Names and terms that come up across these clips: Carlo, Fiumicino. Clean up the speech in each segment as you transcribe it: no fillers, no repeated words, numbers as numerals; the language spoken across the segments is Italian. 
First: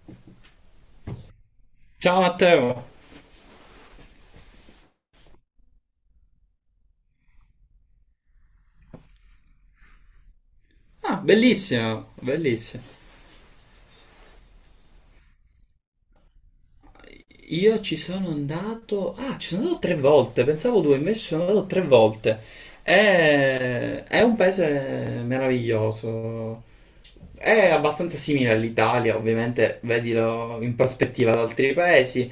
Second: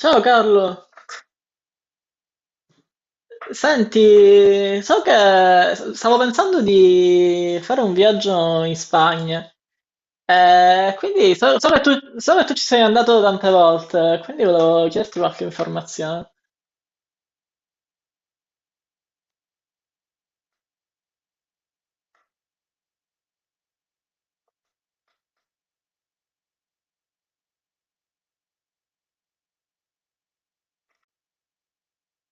Ciao Carlo, Ciao Matteo. senti, so che stavo pensando di fare un viaggio in Spagna. Ah, Quindi so, bellissimo, so che tu ci sei bellissimo. andato tante volte, quindi volevo chiederti qualche informazione. Io ci sono andato... Ah, ci sono andato tre volte, pensavo due, invece ci sono andato tre volte. È un paese meraviglioso. È abbastanza simile all'Italia, ovviamente, vedilo in prospettiva ad altri paesi.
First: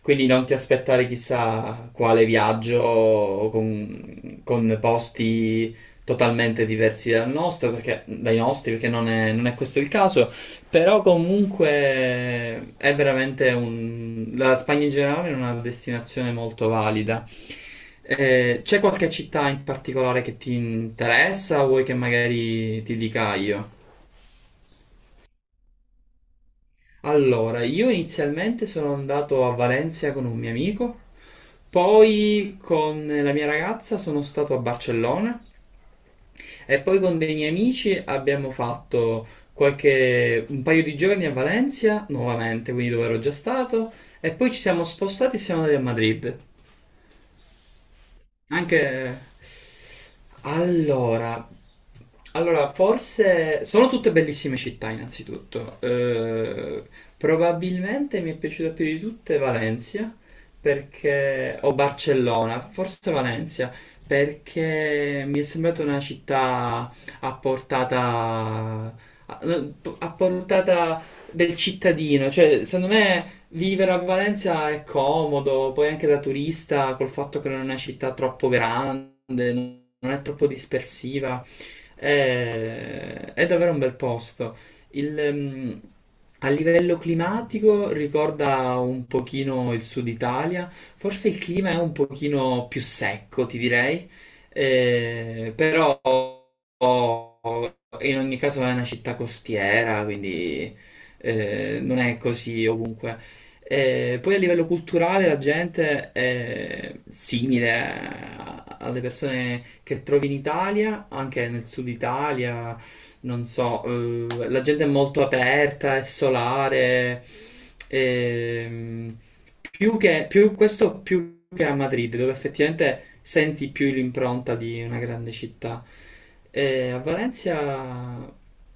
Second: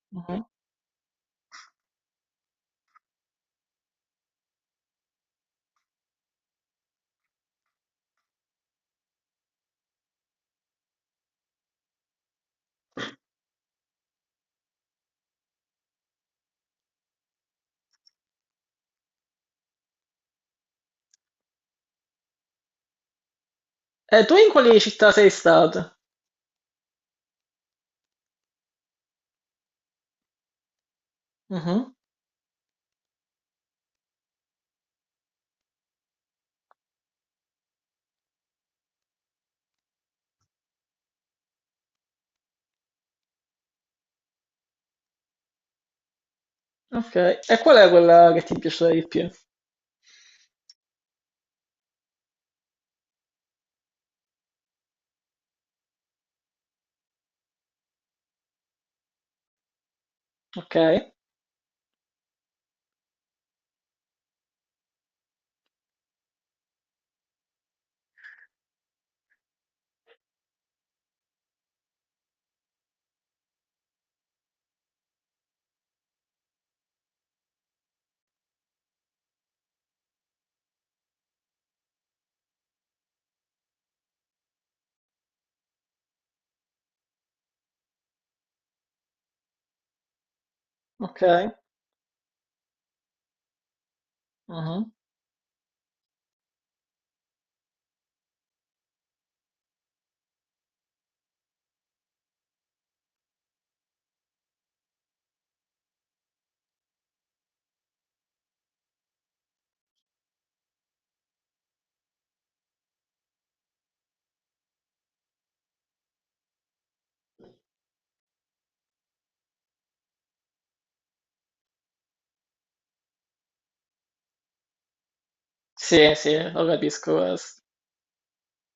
Quindi Mhm. non ti aspettare chissà quale viaggio con posti totalmente diversi dal nostro, perché, dai nostri, perché non è questo il caso. Però comunque è veramente un... La Spagna in generale è una destinazione molto valida. C'è qualche città in particolare che ti interessa o vuoi che magari ti dica io? E tu in quali città sei stato? Allora, io inizialmente sono andato a Valencia con un mio amico, Mhm. poi con la mia ragazza sono stato a Barcellona e poi con dei miei amici abbiamo fatto qualche, un paio di giorni a Valencia nuovamente, quindi dove ero già stato, e poi ci siamo spostati e siamo andati a Madrid. Ok, e qual è quella che ti piace di Anche... più? Allora, allora, forse sono tutte bellissime città innanzitutto. Probabilmente mi è piaciuta più di tutte Valencia Ok, perché... o Barcellona, forse Valencia, perché mi è sembrata una città a portata, a a portata del cittadino. Cioè, secondo me vivere a Valencia è comodo, poi anche da turista, col fatto che non è una città troppo grande, non è troppo dispersiva, è davvero un bel posto. Il, a livello climatico ricorda un pochino il sud Italia, ok. forse il clima è un pochino più secco, ti direi, Mhm. Però in ogni caso è una città costiera, quindi non è così ovunque. Poi a livello culturale la gente è simile alle persone che trovi in Italia, anche nel sud Italia, non so, la gente è molto aperta, è solare, ehm, più che, più, questo più che a Madrid, dove effettivamente senti più l'impronta di una grande città. Sì, sì, lo A capisco questo. Valencia,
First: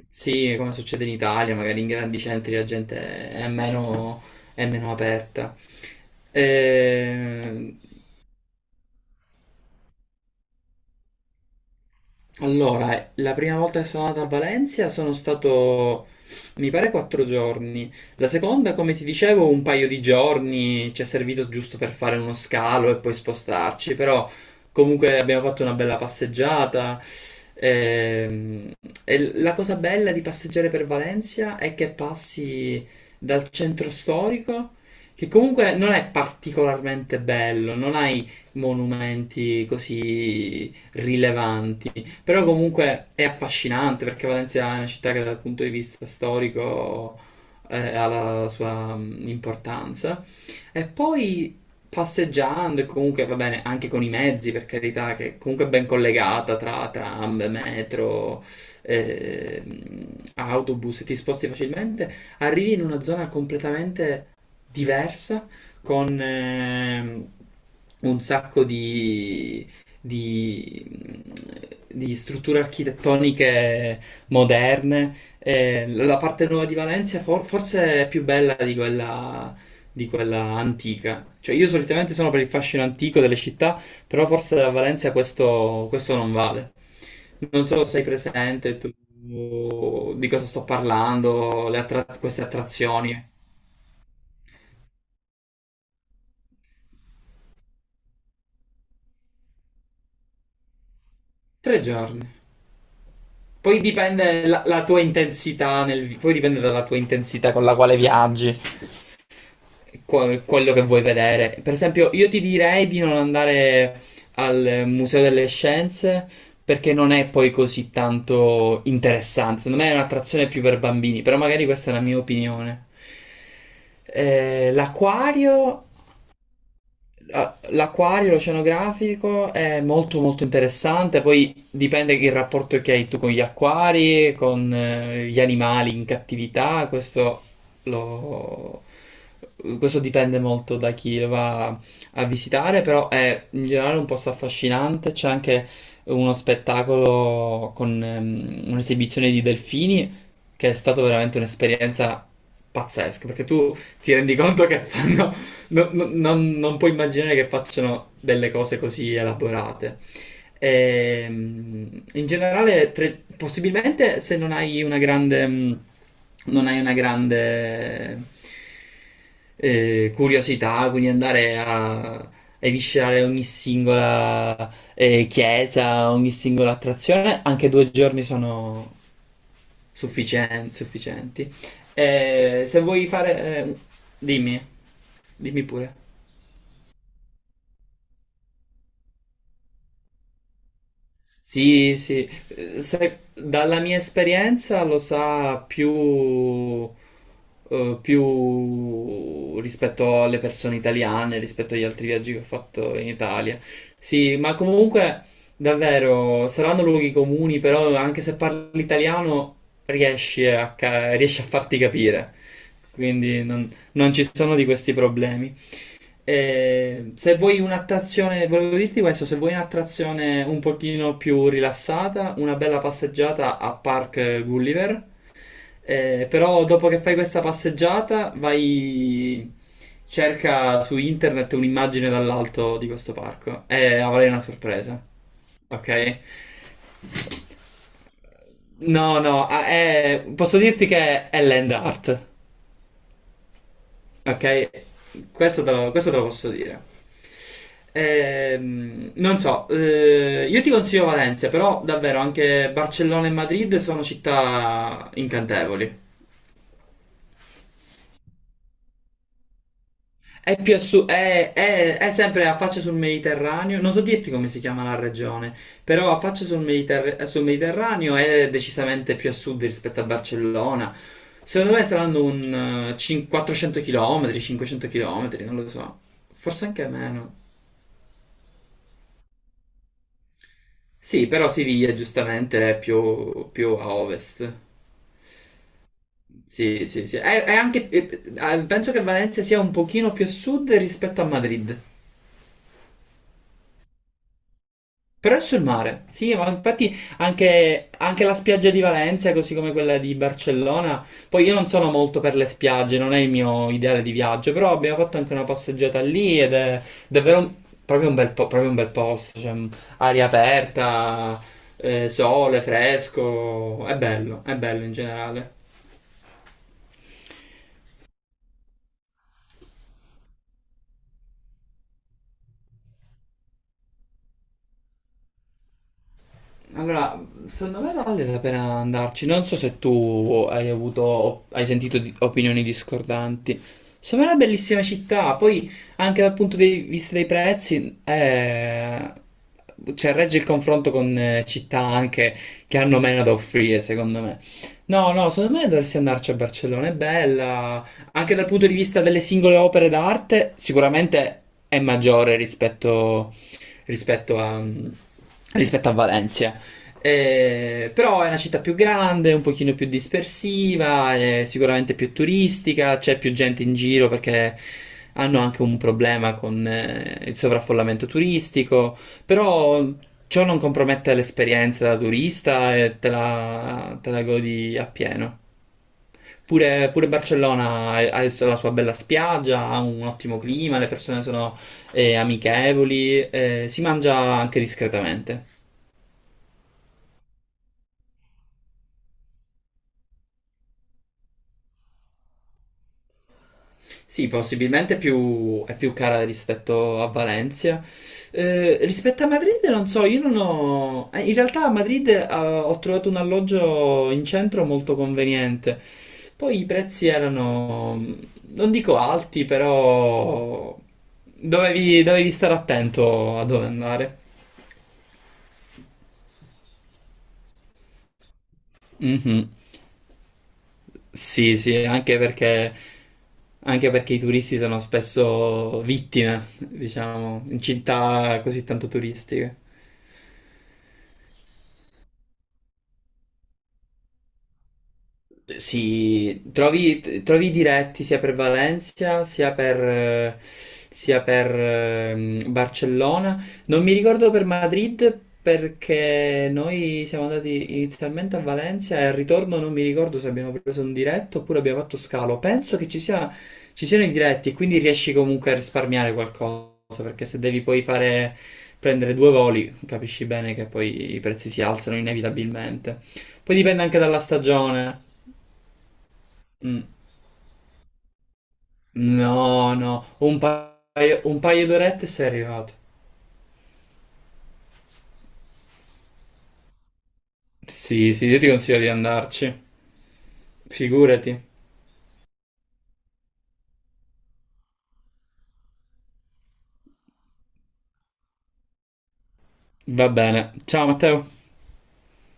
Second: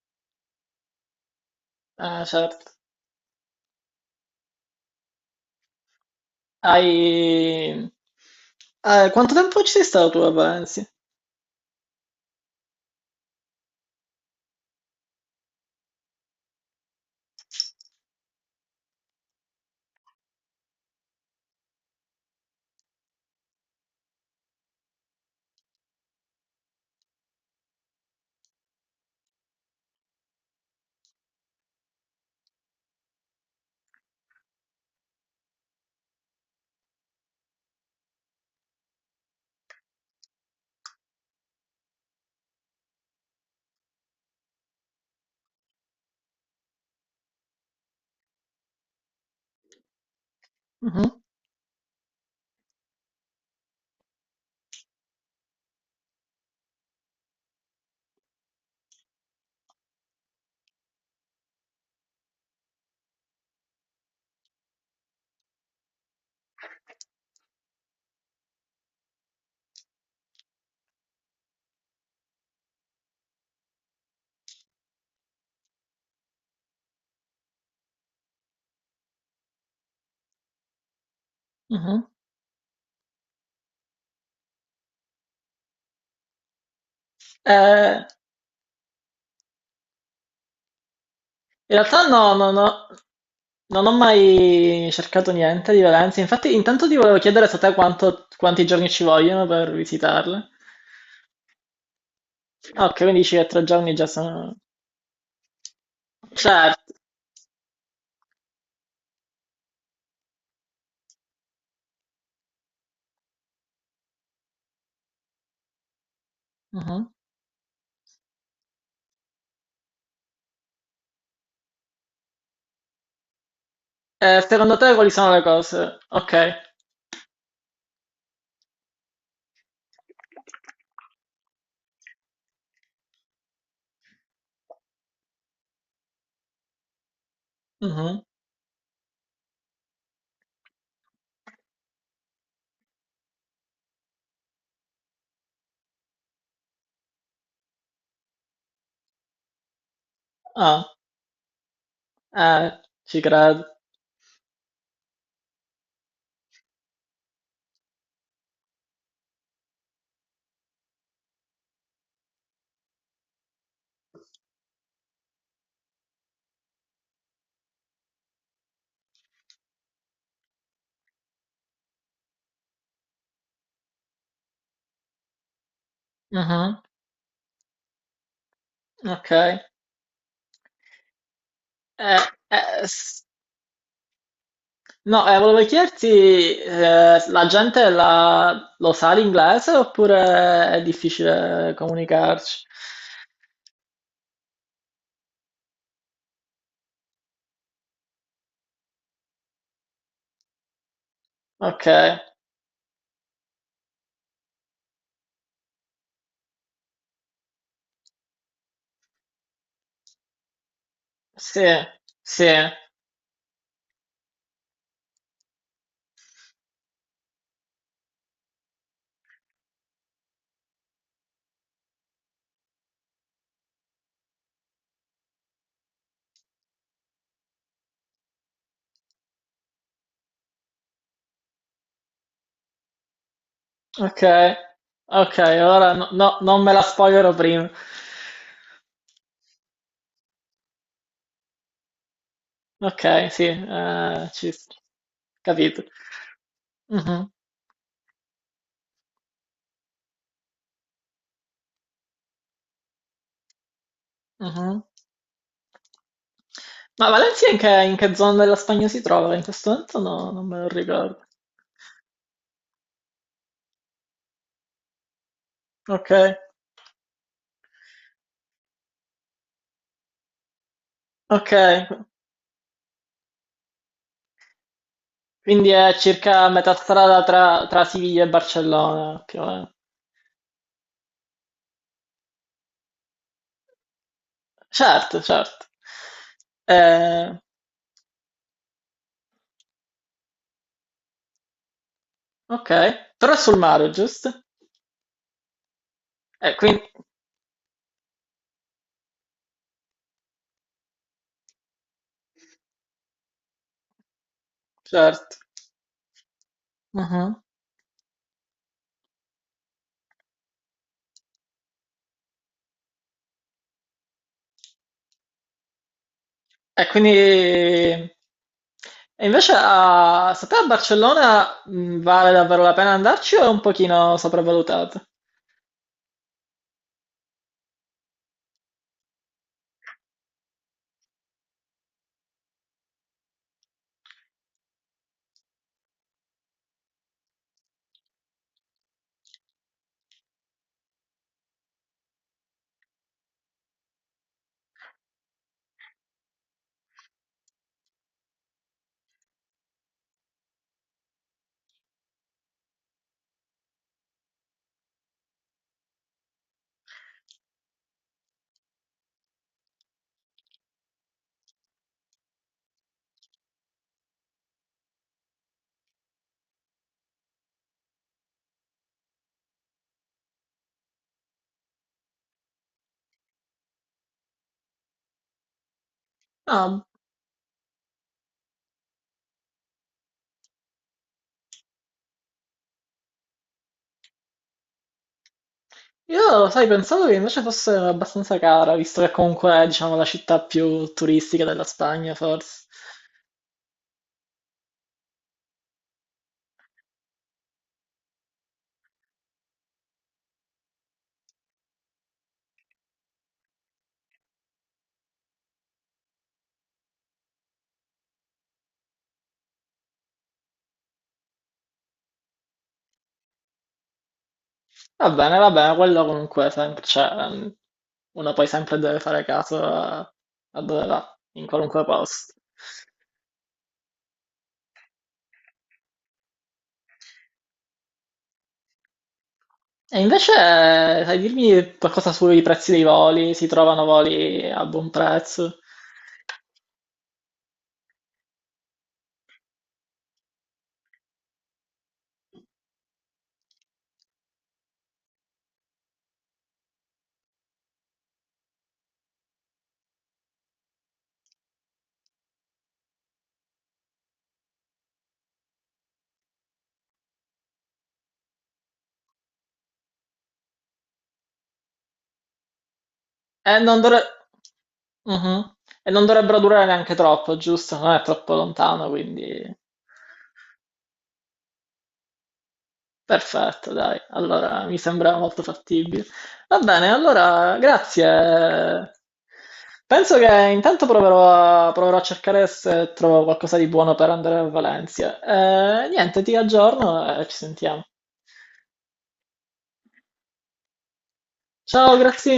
sì, come succede in Italia, magari in grandi Ah, centri certo. la gente è meno aperta. E Hai... Quanto tempo ci sei stato tu a Valencia? allora, la prima volta che sono andato a Valencia sono stato, mi pare, quattro giorni. La seconda, come ti dicevo, un paio di giorni ci è servito giusto per fare uno scalo e poi spostarci, però comunque abbiamo fatto una bella passeggiata. Ehm, E, la cosa bella di passeggiare per Valencia è che passi dal centro storico, che comunque non è particolarmente bello, non hai monumenti così rilevanti. Però comunque è affascinante perché Valencia è una città che dal punto di vista storico ha la sua importanza. E Mhm, poi passeggiando e comunque va bene anche con i mezzi, per carità, che comunque è ben collegata tra tram, metro, ehm, autobus e ti sposti facilmente, arrivi in una zona completamente diversa con un sacco di di, di strutture architettoniche moderne. La parte nuova di Valencia forse è più bella di quella antica. Cioè, io mhm. solitamente sono per il fascino antico delle città, però forse a Valencia questo non vale. Non so se Eh, sei presente tu di cosa sto parlando, In le realtà no, queste no, no, attrazioni. non ho mai cercato niente di Valencia. Infatti, intanto ti volevo chiedere se a te quanto- quanti giorni ci vogliono per visitarle. Tre giorni. Ah, ok, quindi dici che tre Poi giorni già dipende sono... la, la tua intensità nel, poi dipende dalla Certo. tua intensità con la quale viaggi. Quello che vuoi vedere. Per esempio, io ti direi di non andare al Museo delle Scienze perché Mhm. non è poi così tanto interessante. Secondo me è un'attrazione più per bambini, però magari questa è la mia opinione. Secondo te quali sono le L'acquario cose? Ok. Ah, l'acquario, l'oceanografico è molto molto interessante, poi dipende il rapporto che hai tu con gli acquari, con gli animali in cattività, Mhm. lo- questo dipende molto da chi lo va a visitare, però è in generale un posto affascinante, c'è anche uno spettacolo con un'esibizione di delfini che è Ah, stata veramente un'esperienza eh, ci pazzesca, perché tu credo. ti rendi conto che fanno non puoi immaginare che facciano delle cose così elaborate. In generale, possibilmente se non hai una grande, non hai una grande curiosità, quindi andare a eviscerare ogni singola chiesa, ogni singola Mhm. attrazione, anche due giorni sono Ok. Sufficienti. Se vuoi S- fare... eh, dimmi, no, dimmi Volevo pure. chiederti, la gente lo sa l'inglese oppure è difficile Sì, sì, comunicarci? Dalla mia esperienza lo sa più, più rispetto alle persone italiane, rispetto agli Ok, altri viaggi che ho fatto in Italia. Sì, ma comunque davvero saranno luoghi comuni, però anche se parli italiano riesci a, riesci a sì, farti capire, sì, quindi non ci sono di questi problemi. Se vuoi un'attrazione, volevo dirti questo, se vuoi un'attrazione un pochino più rilassata, una bella passeggiata a Park Gulliver, però dopo che fai questa passeggiata vai, cerca su internet un'immagine dall'alto di questo parco e ok, avrai una sorpresa, ok, ora ok? no, non me la spoilerò prima. No, no, ah, posso dirti che è land art. Ok, sì, Ok, capito. Questo te lo posso dire. Mhm, Non so, io ti consiglio Valencia, però davvero anche Barcellona e Madrid sono mhm. città incantevoli. Ma Valencia in che zona della Spagna si trova? In questo momento no, non me È lo più a su- ricordo. È sempre a faccia sul Mediterraneo, non so dirti come si chiama la regione, Ok, però a faccia sul Mediterraneo è decisamente più a sud rispetto a Barcellona. ok, Secondo me saranno un 400 km, 500 km, non quindi lo è so, circa a forse metà anche strada meno. tra, tra Siviglia e Barcellona, più o meno. Sì, però Siviglia giustamente è più, più a ovest. Certo, certo. Sì, sì, sì. Eh, Penso che Valencia sia un pochino più a sud rispetto a Madrid. ok, però è sul mare, giusto? Però è sul mare, sì, E ma quindi, infatti anche, anche la spiaggia di Valencia, così come quella di Barcellona, poi io non sono molto per le spiagge, non è il mio ideale di viaggio, però abbiamo fatto anche certo. una passeggiata lì ed è davvero Mhm. Proprio un proprio un bel posto, cioè aria aperta, sole fresco, è bello in generale. E invece a, sapere a Barcellona vale davvero la pena andarci o è un pochino sopravvalutato? Allora, secondo me vale la pena andarci. Non so se tu hai avuto, hai sentito opinioni discordanti. Secondo me è una bellissima città. Poi, anche dal punto di vista dei prezzi, cioè, regge il confronto con città anche che hanno meno da offrire, secondo me. No, no, secondo me dovresti andarci a Barcellona. È bella. Anche dal punto di vista delle singole opere d'arte, sicuramente è maggiore rispetto a, rispetto a Valencia. Però è una città più grande, un pochino più dispersiva, è sicuramente più turistica, c'è più gente in giro perché hanno anche un problema con il sovraffollamento turistico, però ciò non compromette l'esperienza da turista e te la godi appieno. Pure, Ah, pure Barcellona ha la sua bella spiaggia, ha un ottimo clima, le persone sono amichevoli, si mangia anche discretamente. io, sai, pensavo che invece fosse abbastanza cara, visto che comunque è, diciamo, la città più turistica della Spagna, forse. Sì, possibilmente più è più cara rispetto a Valencia. Rispetto a Madrid, non so, io non ho... in realtà a Madrid, ho trovato un alloggio in centro molto conveniente. Poi i prezzi erano, non dico alti, però dovevi stare attento a dove andare. Va bene, quello comunque sempre, cioè, uno poi sempre deve fare Mhm. caso a, a dove va, in Sì, sì, qualunque posto. Anche perché i turisti sono spesso vittime, diciamo, in città così tanto turistiche. E invece, sai dirmi qualcosa sui prezzi dei voli? Si trovano voli a buon prezzo? Sì, trovi i diretti sia per Valencia sia per, Barcellona. Non mi ricordo per Madrid perché noi siamo andati inizialmente a Valencia e al ritorno non mi ricordo se abbiamo preso un diretto oppure abbiamo fatto scalo. Penso che ci siano i diretti e quindi riesci comunque a risparmiare qualcosa perché se devi poi fare, prendere due voli capisci bene che poi i prezzi si alzano inevitabilmente. E Poi non, dipende anche dovre- dalla stagione. Mhm. E non dovrebbero durare Mm. neanche troppo, giusto? Non è troppo lontano, quindi... No, no, un paio d'orette sei arrivato. Perfetto, dai. Allora, mi sembra molto fattibile. Va bene, allora, Sì, sì, io ti consiglio di grazie. andarci. Penso che intanto Figurati. Proverò a cercare se trovo qualcosa di buono per andare a Valencia. Niente, ti aggiorno e ci sentiamo. Va bene. Ciao Matteo. Ciao, grazie.